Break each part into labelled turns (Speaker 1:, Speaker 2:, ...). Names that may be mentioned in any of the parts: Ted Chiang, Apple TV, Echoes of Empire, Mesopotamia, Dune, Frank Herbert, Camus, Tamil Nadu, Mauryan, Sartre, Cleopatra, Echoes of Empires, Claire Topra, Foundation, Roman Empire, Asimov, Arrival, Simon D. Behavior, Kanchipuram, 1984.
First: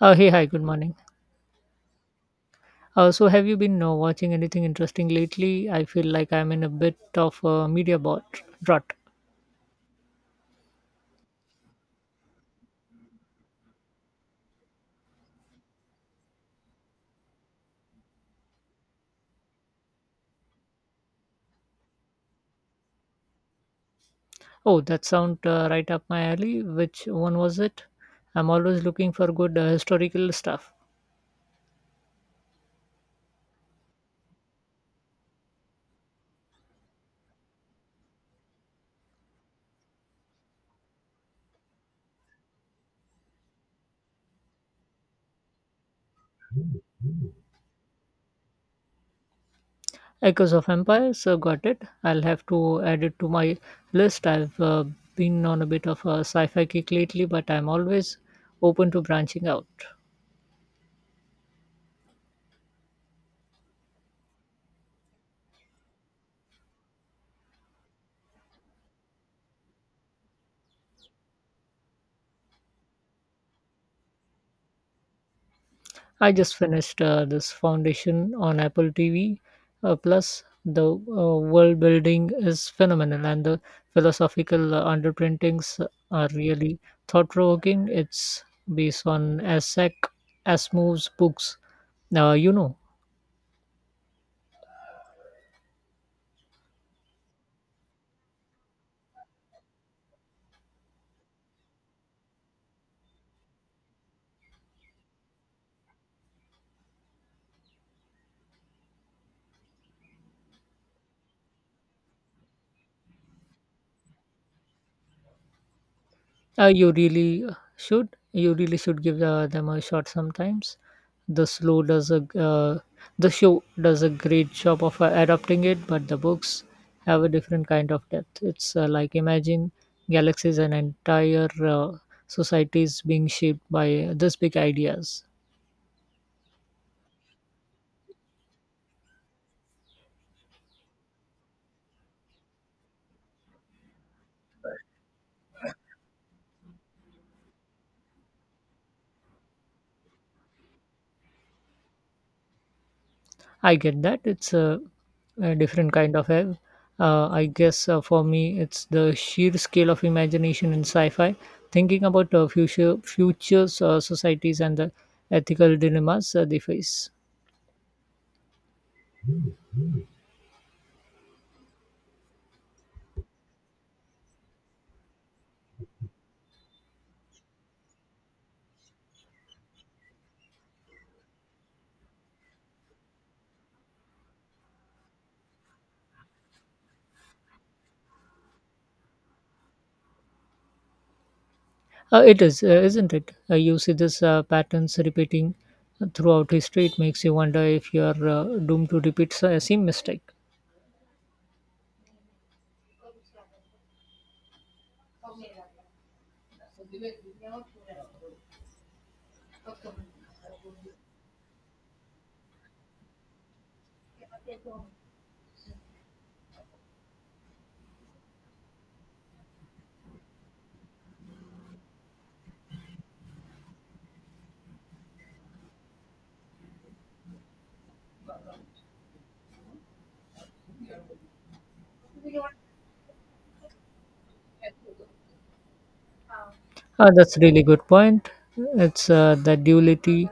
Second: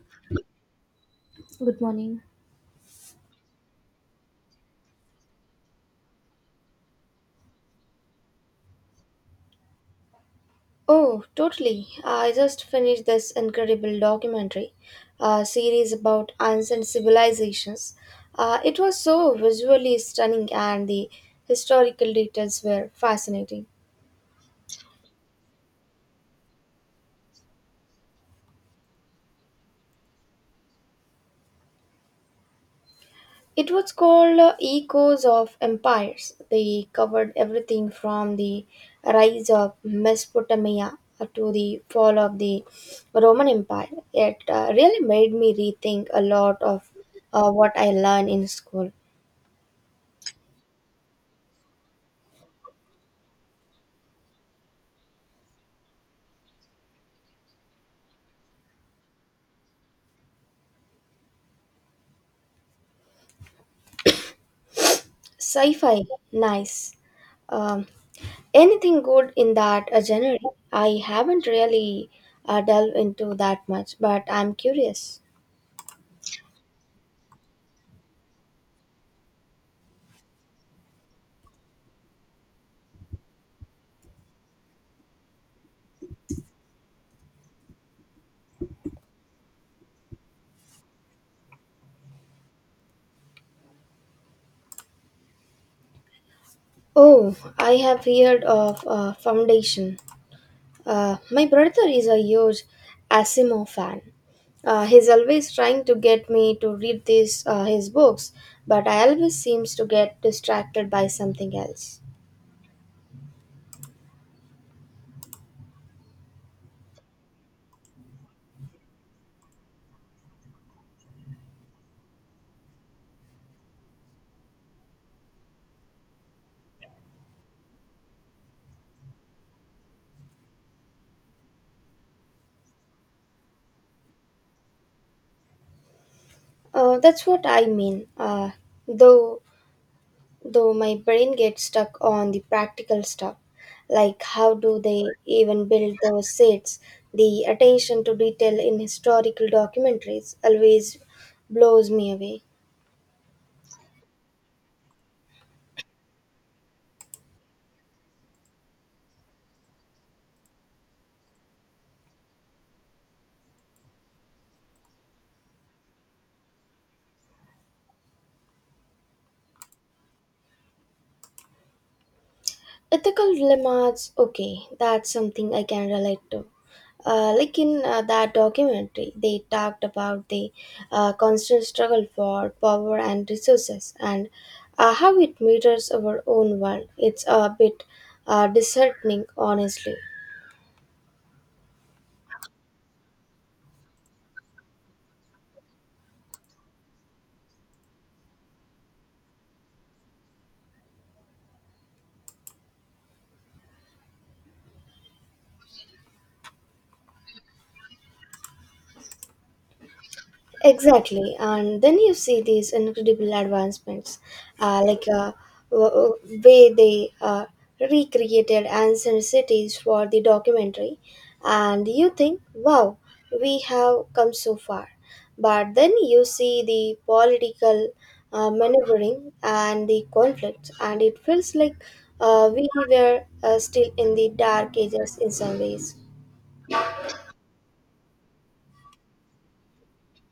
Speaker 1: Hey, hi, good morning.
Speaker 2: Good morning.
Speaker 1: So, have you been watching anything interesting lately? I feel like I'm in a bit of a media bot rut.
Speaker 2: Oh, totally. I just finished this incredible documentary series about ancient civilizations. It was so visually stunning and the historical details were fascinating.
Speaker 1: Oh, that sound right up my alley. Which one was it? I'm always looking for good historical stuff.
Speaker 2: It was called Echoes of Empires. They covered everything from the rise of Mesopotamia to the fall of the Roman Empire. It really made me rethink a lot of what I learned in school.
Speaker 1: Echoes of Empire, so got it. I'll have to add it to my list. I've been on a bit of a sci fi kick lately, but I'm always open to branching out.
Speaker 2: Sci-fi, nice. Um, Anything good in that genre? I haven't really delved into that much, but I'm curious.
Speaker 1: I just finished this Foundation on Apple TV. Plus, the world building is phenomenal, and the philosophical underprintings are really thought provoking. It's based on Isaac Asimov's books, you know.
Speaker 2: Oh, I have heard of Foundation. My brother is a huge Asimov fan. He's always trying to get me to read these his books, but I always seems to get distracted by something else.
Speaker 1: You really should. You really should give them a shot sometimes. The slow does a uh, the show does a great job of adapting it, but the books have a different kind of depth. It's like imagine galaxies and entire societies being shaped by this big ideas.
Speaker 2: That's what I mean. Though Though my brain gets stuck on the practical stuff, like how do they even build those sets, the attention to detail in historical documentaries always blows me away.
Speaker 1: I get that. It's a different kind of a I guess for me it's the sheer scale of imagination in sci-fi, thinking about futures societies and the ethical dilemmas they face.
Speaker 2: Ethical dilemmas, okay, that's something I can relate to. Like in that documentary, they talked about the constant struggle for power and resources and how it mirrors our own world. It's a bit disheartening, honestly.
Speaker 1: It is, isn't it? You see this patterns repeating throughout history. It makes you wonder if you are doomed to repeat the same mistake.
Speaker 2: Exactly, and then you see these incredible advancements, like w- w- way they recreated ancient cities for the documentary, and you think, wow, we have come so far. But then you see the political maneuvering and the conflicts, and it feels like we were still in the dark ages in some ways.
Speaker 1: That's really good point. It's the duality,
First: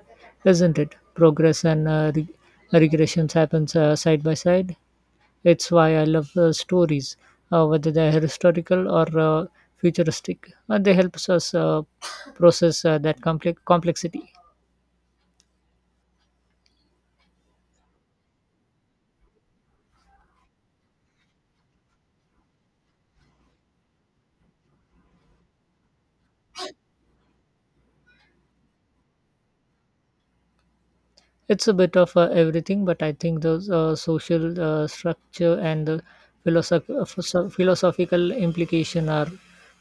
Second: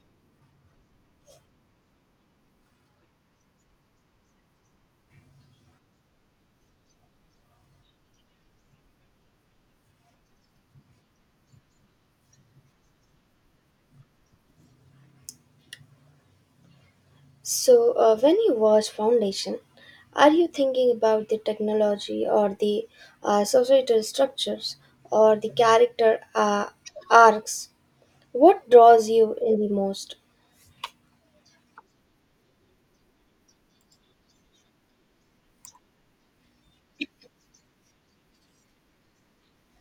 Speaker 1: isn't it? Progress and regressions happens side by side. It's why I love stories, whether they're historical or futuristic. They help us process that complexity.
Speaker 2: So, when you watch Foundation, are you thinking about the technology or the societal structures or the character arcs? What draws you in the most?
Speaker 1: It's a bit of everything, but I think the social structure and the philosophical implication are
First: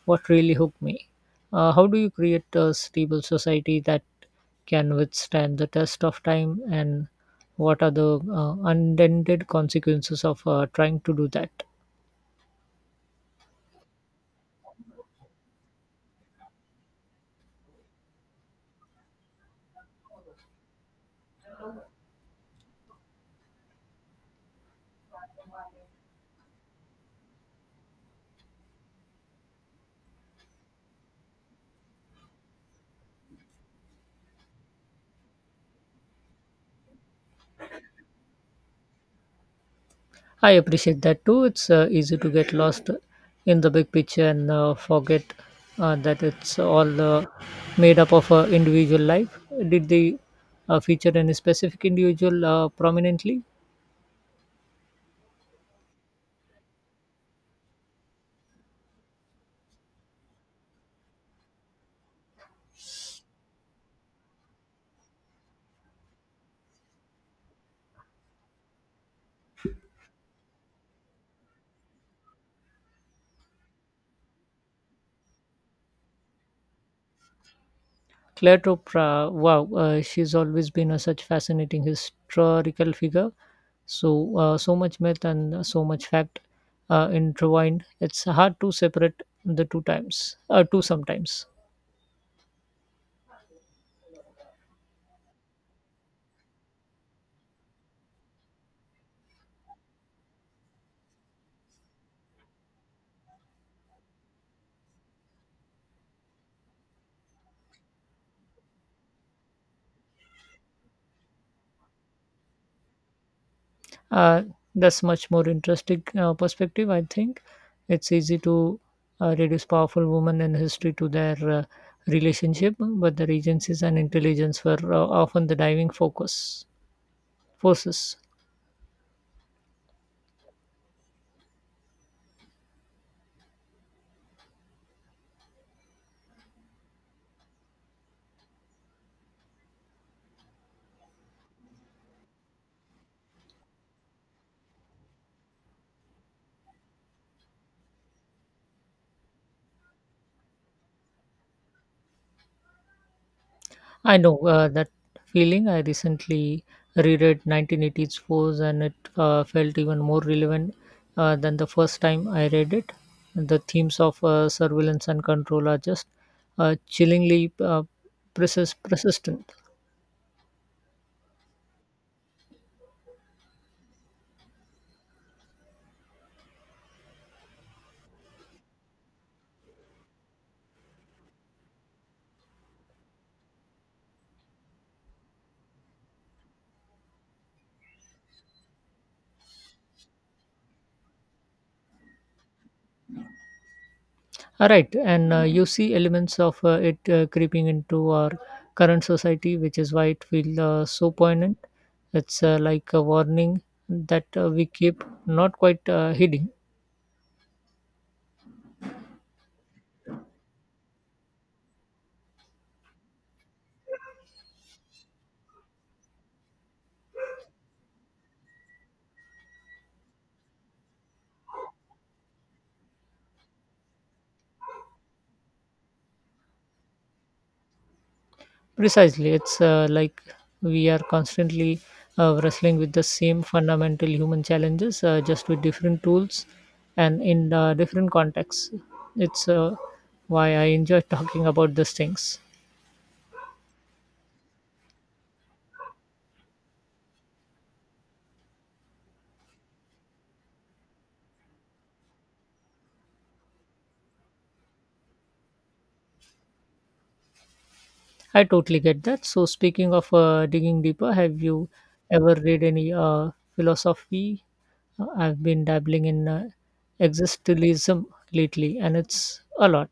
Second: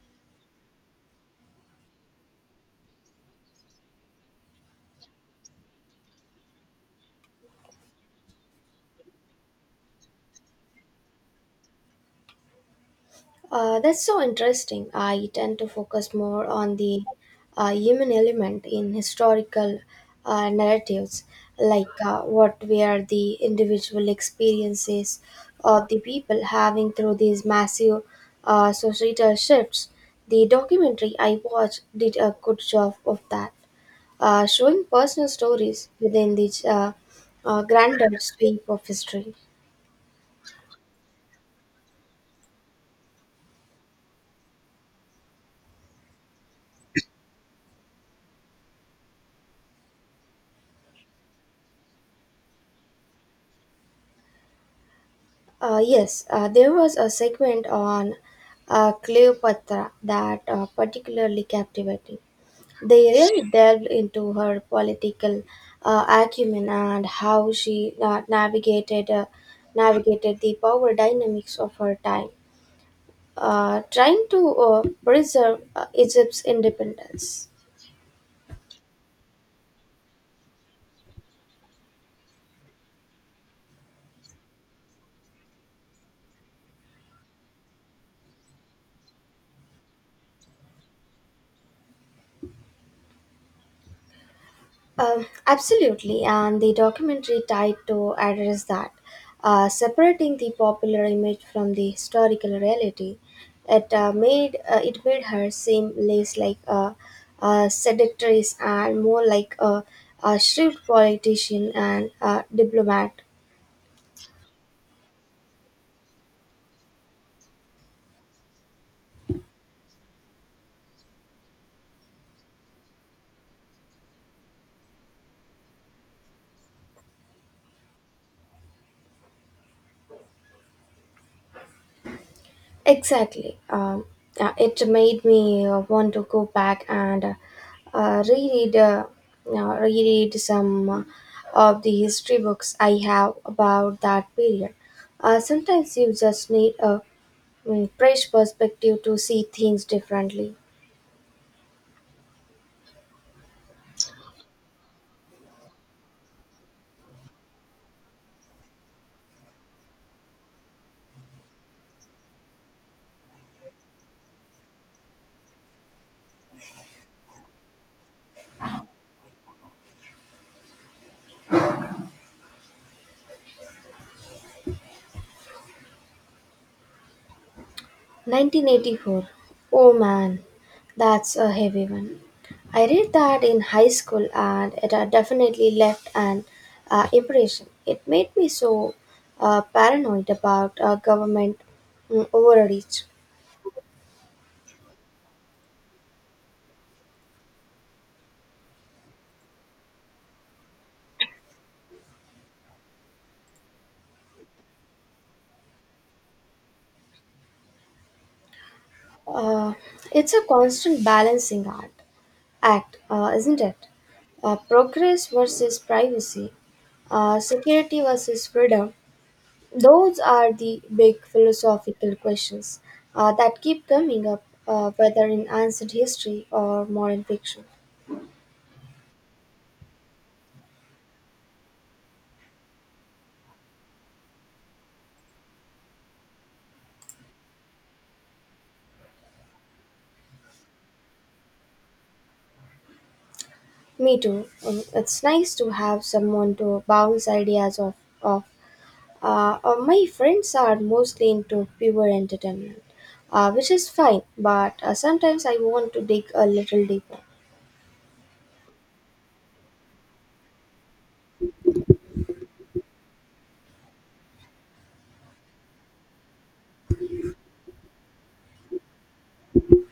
Speaker 1: what really hook me. How do you create a stable society that can withstand the test of time, and what are the unintended consequences of trying to do that?
Speaker 2: That's so interesting. I tend to focus more on the human element in historical narratives, like what were the individual experiences of the people having through these massive societal shifts. The documentary I watched did a good job of that, showing personal stories within the grander sweep of history.
Speaker 1: I appreciate that too. It's easy to get lost in the big picture and forget that it's all made up of individual life. Did they feature any specific individual prominently?
Speaker 2: Yes, there was a segment on Cleopatra that particularly captivating. They really delved into her political acumen and how she navigated the power dynamics of her time, trying to preserve Egypt's independence.
Speaker 1: Claire Topra, wow, she's always been a such fascinating historical figure. So, so much myth and so much fact intertwined. It's hard to separate the two times, two sometimes.
Speaker 2: Absolutely, and the documentary tried to address that, separating the popular image from the historical reality. It made her seem less like a seductress and more like a shrewd politician and a diplomat.
Speaker 1: uh, that's much more interesting perspective, I think. It's easy to reduce powerful women in history to their relationship, but the regencies and intelligence were often the diving focus forces.
Speaker 2: Exactly. It made me want to go back and uh, reread, uh, reread some of the history books I have about that period. Sometimes you just need a fresh perspective to see things differently.
Speaker 1: I know that feeling. I recently reread 1980s force, and it felt even more relevant than the first time I read it. The themes of surveillance and control are just chillingly persistent.
Speaker 2: 1984. Oh man, that's a heavy one. I read that in high school and it had definitely left an impression. It made me so paranoid about government overreach.
Speaker 1: Right, and you see elements of it creeping into our current society, which is why it feels so poignant. It's like a warning that we keep not quite hiding.
Speaker 2: Uh, it's a constant balancing act, isn't it? Progress versus privacy, security versus freedom. Those are the big philosophical questions that keep coming up, whether in ancient history or modern fiction.
Speaker 1: Precisely, it's like we are constantly wrestling with the same fundamental human challenges, just with different tools, and in different contexts. It's why I enjoy talking about these things.
Speaker 2: Me too. It's nice to have someone to bounce ideas off. My friends are mostly into pure entertainment, which is fine, but sometimes I want to dig a little deeper.
Speaker 1: I totally get that. So, speaking of digging deeper, have you ever read any philosophy? I've been dabbling in existentialism lately, and it's a lot.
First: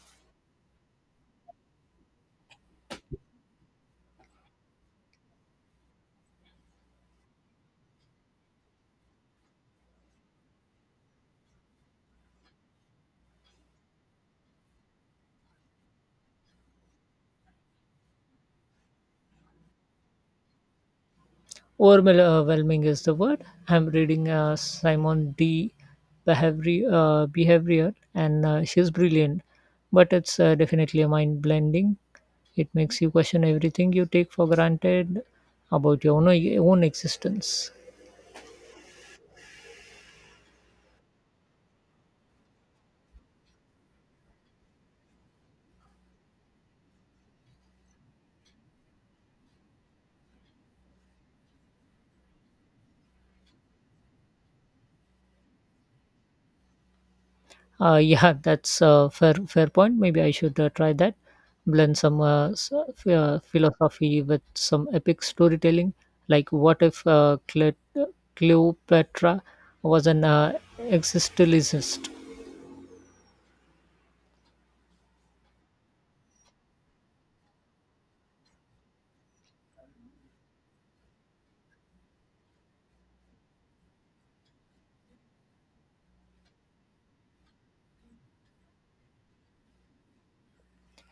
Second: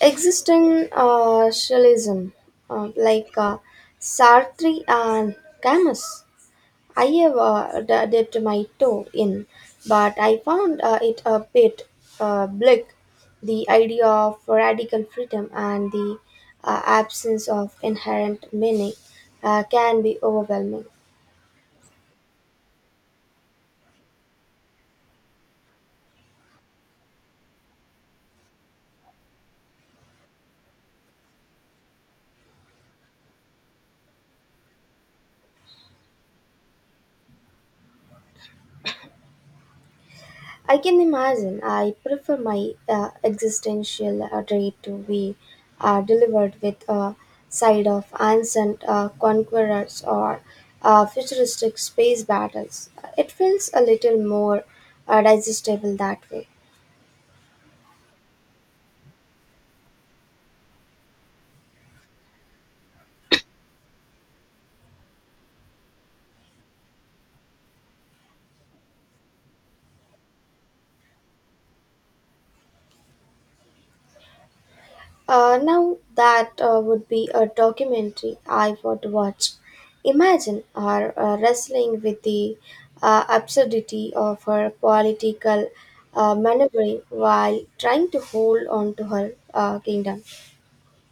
Speaker 2: Existentialism, like Sartre and Camus I have dipped my toe in, but I found it a bit bleak. The idea of radical freedom and the absence of inherent meaning can be overwhelming.
Speaker 1: Overwhelming is the word. I'm reading Simon D. Behavior, Behavior, and she's brilliant, but it's definitely a mind blending. It makes you question everything you take for granted about your own existence.
Speaker 2: I can imagine. I prefer my existential dread to be delivered with a side of ancient conquerors or futuristic space battles. It feels a little more digestible that way.
Speaker 1: Yeah, that's a fair point. Maybe I should try that. Blend some philosophy with some epic storytelling. Like, what if Cleopatra was an existentialist?
Speaker 2: Now that would be a documentary I would watch. Imagine her wrestling with the absurdity of her political maneuvering while trying to hold on to her kingdom.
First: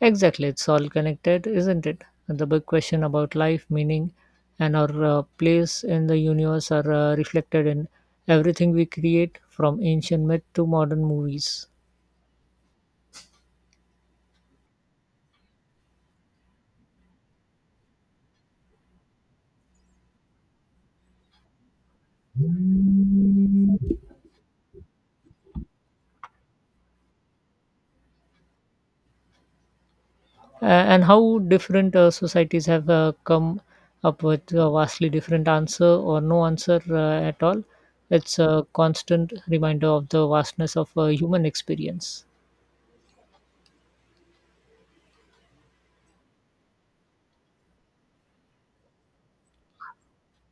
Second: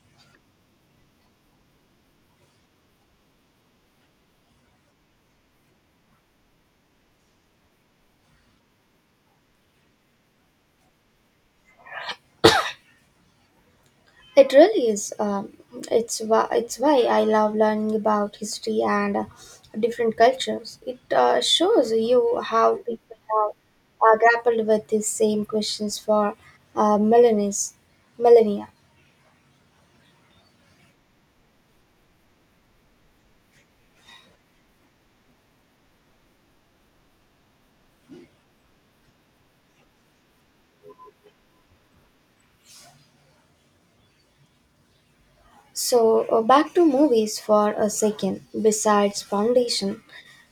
Speaker 1: Exactly, it's all connected, isn't it? The big question about life, meaning, and our place in the universe are reflected in everything we create, from ancient myth to modern movies.
Speaker 2: It really is. It's why I love learning about history and different cultures. It shows you how people have grappled with these same questions for uh, millennia. millennia.
Speaker 1: And how different societies have come up with a vastly different answer, or no answer at all. It's a constant reminder of the vastness of human experience.
Speaker 2: So, back to movies for a second, besides Foundation.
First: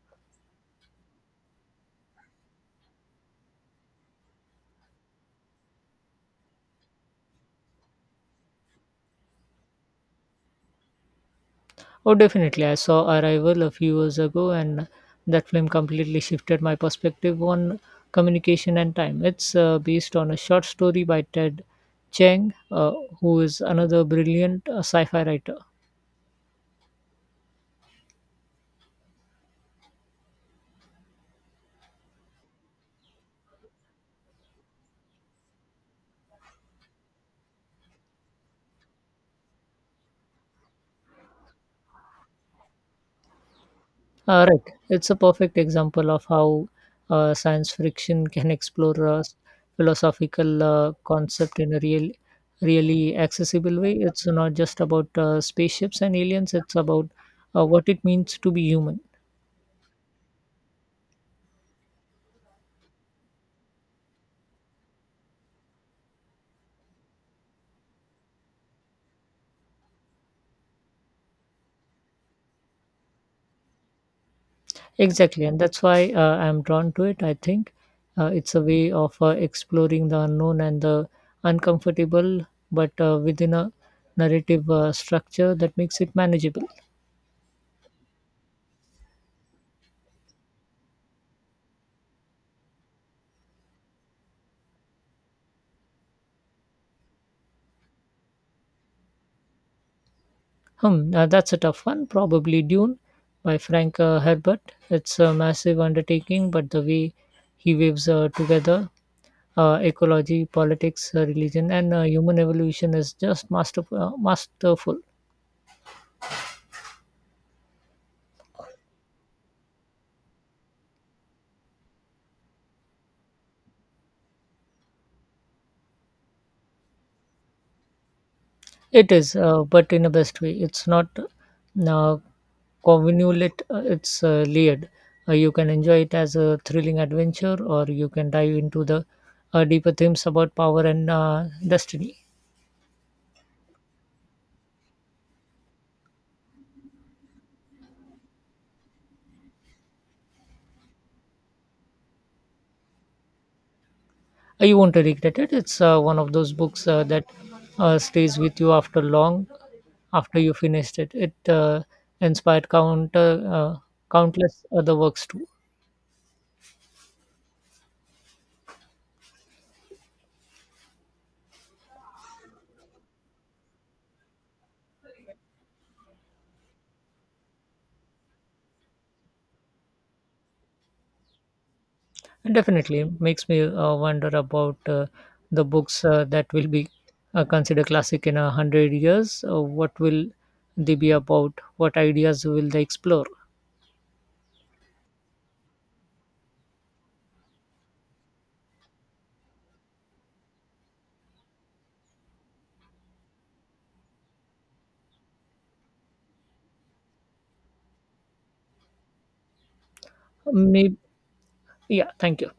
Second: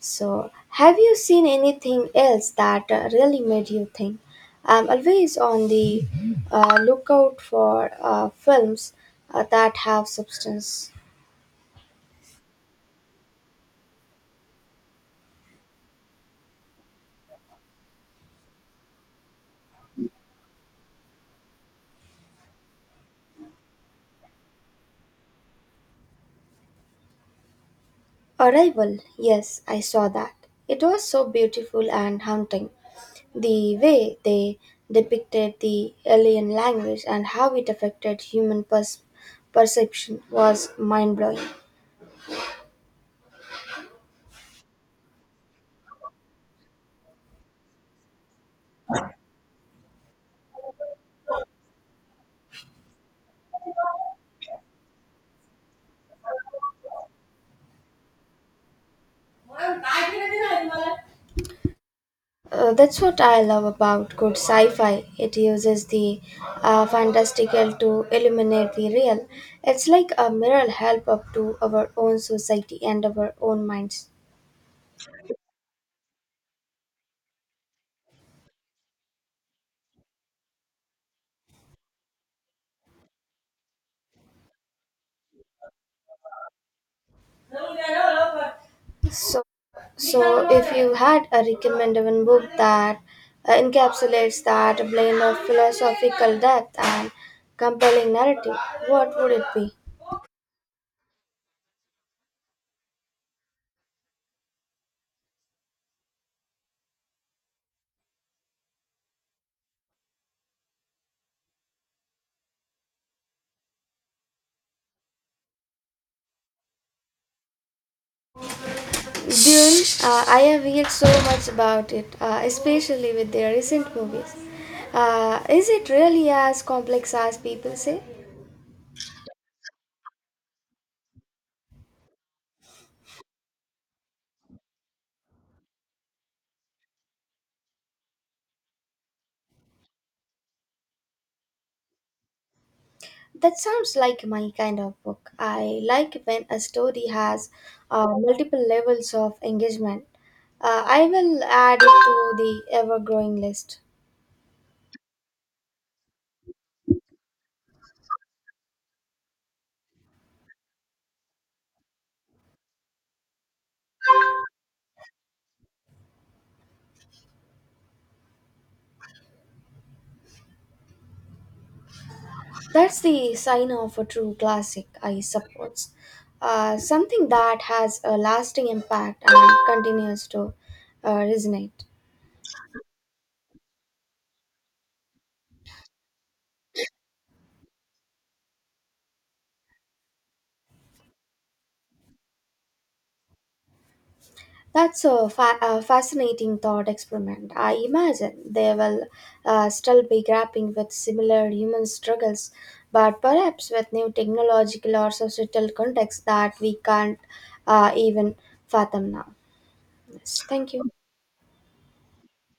Speaker 2: So, have you seen anything else that really made you think? I'm always on the lookout for films that have substance.
Speaker 1: Oh, definitely. I saw Arrival a few years ago, and that film completely shifted my perspective on communication and time. It's based on a short story by Ted Chiang, who is another brilliant sci fi writer.
Speaker 2: Arrival, yes, I saw that. It was so beautiful and haunting. The way they depicted the alien language and how it affected human perception was mind blowing.
Speaker 1: Right. It's a perfect example of how science fiction can explore a philosophical concept in a really accessible way. It's not just about spaceships and aliens, it's about what it means to be human.
Speaker 2: That's what I love about good sci fi. It uses the fantastical to illuminate the real. It's like a mirror help up to our own society and our own minds.
Speaker 1: Exactly. And that's why I'm drawn to it. I think it's a way of exploring the unknown and the uncomfortable, but within a narrative structure that makes it manageable.
Speaker 2: So, so if you had a recommendable book that encapsulates that blend of philosophical depth and compelling narrative, what would it be?
Speaker 1: That's a tough one. Probably Dune by Frank Herbert. It's a massive undertaking, but the way he weaves together ecology, politics, religion, and human evolution is just masterful.
Speaker 2: Dune, I have heard so much about it, especially with their recent movies. Is it really as complex as people say?
Speaker 1: It is, but in a best way. It's not convolute, it's layered. You can enjoy it as a thrilling adventure, or you can dive into the deeper themes about power and destiny.
Speaker 2: That sounds like my kind of book. I like when a story has multiple levels of engagement. I will add it to the ever growing list.
Speaker 1: You won't regret it. It's one of those books that stays with you after long after you finished it. It inspired counter countless other works too.
Speaker 2: That's the sign of a true classic, I suppose. Something that has a lasting impact and continues to resonate.
Speaker 1: And definitely makes me wonder about the books that will be considered classic in 100 years. What will they be about? What ideas will they explore?
Speaker 2: That's a fascinating thought experiment. I imagine they will still be grappling with similar human struggles, but perhaps with new technological or societal context that we can't even fathom now. Yes, thank you.
Speaker 1: Maybe, yeah. Thank you.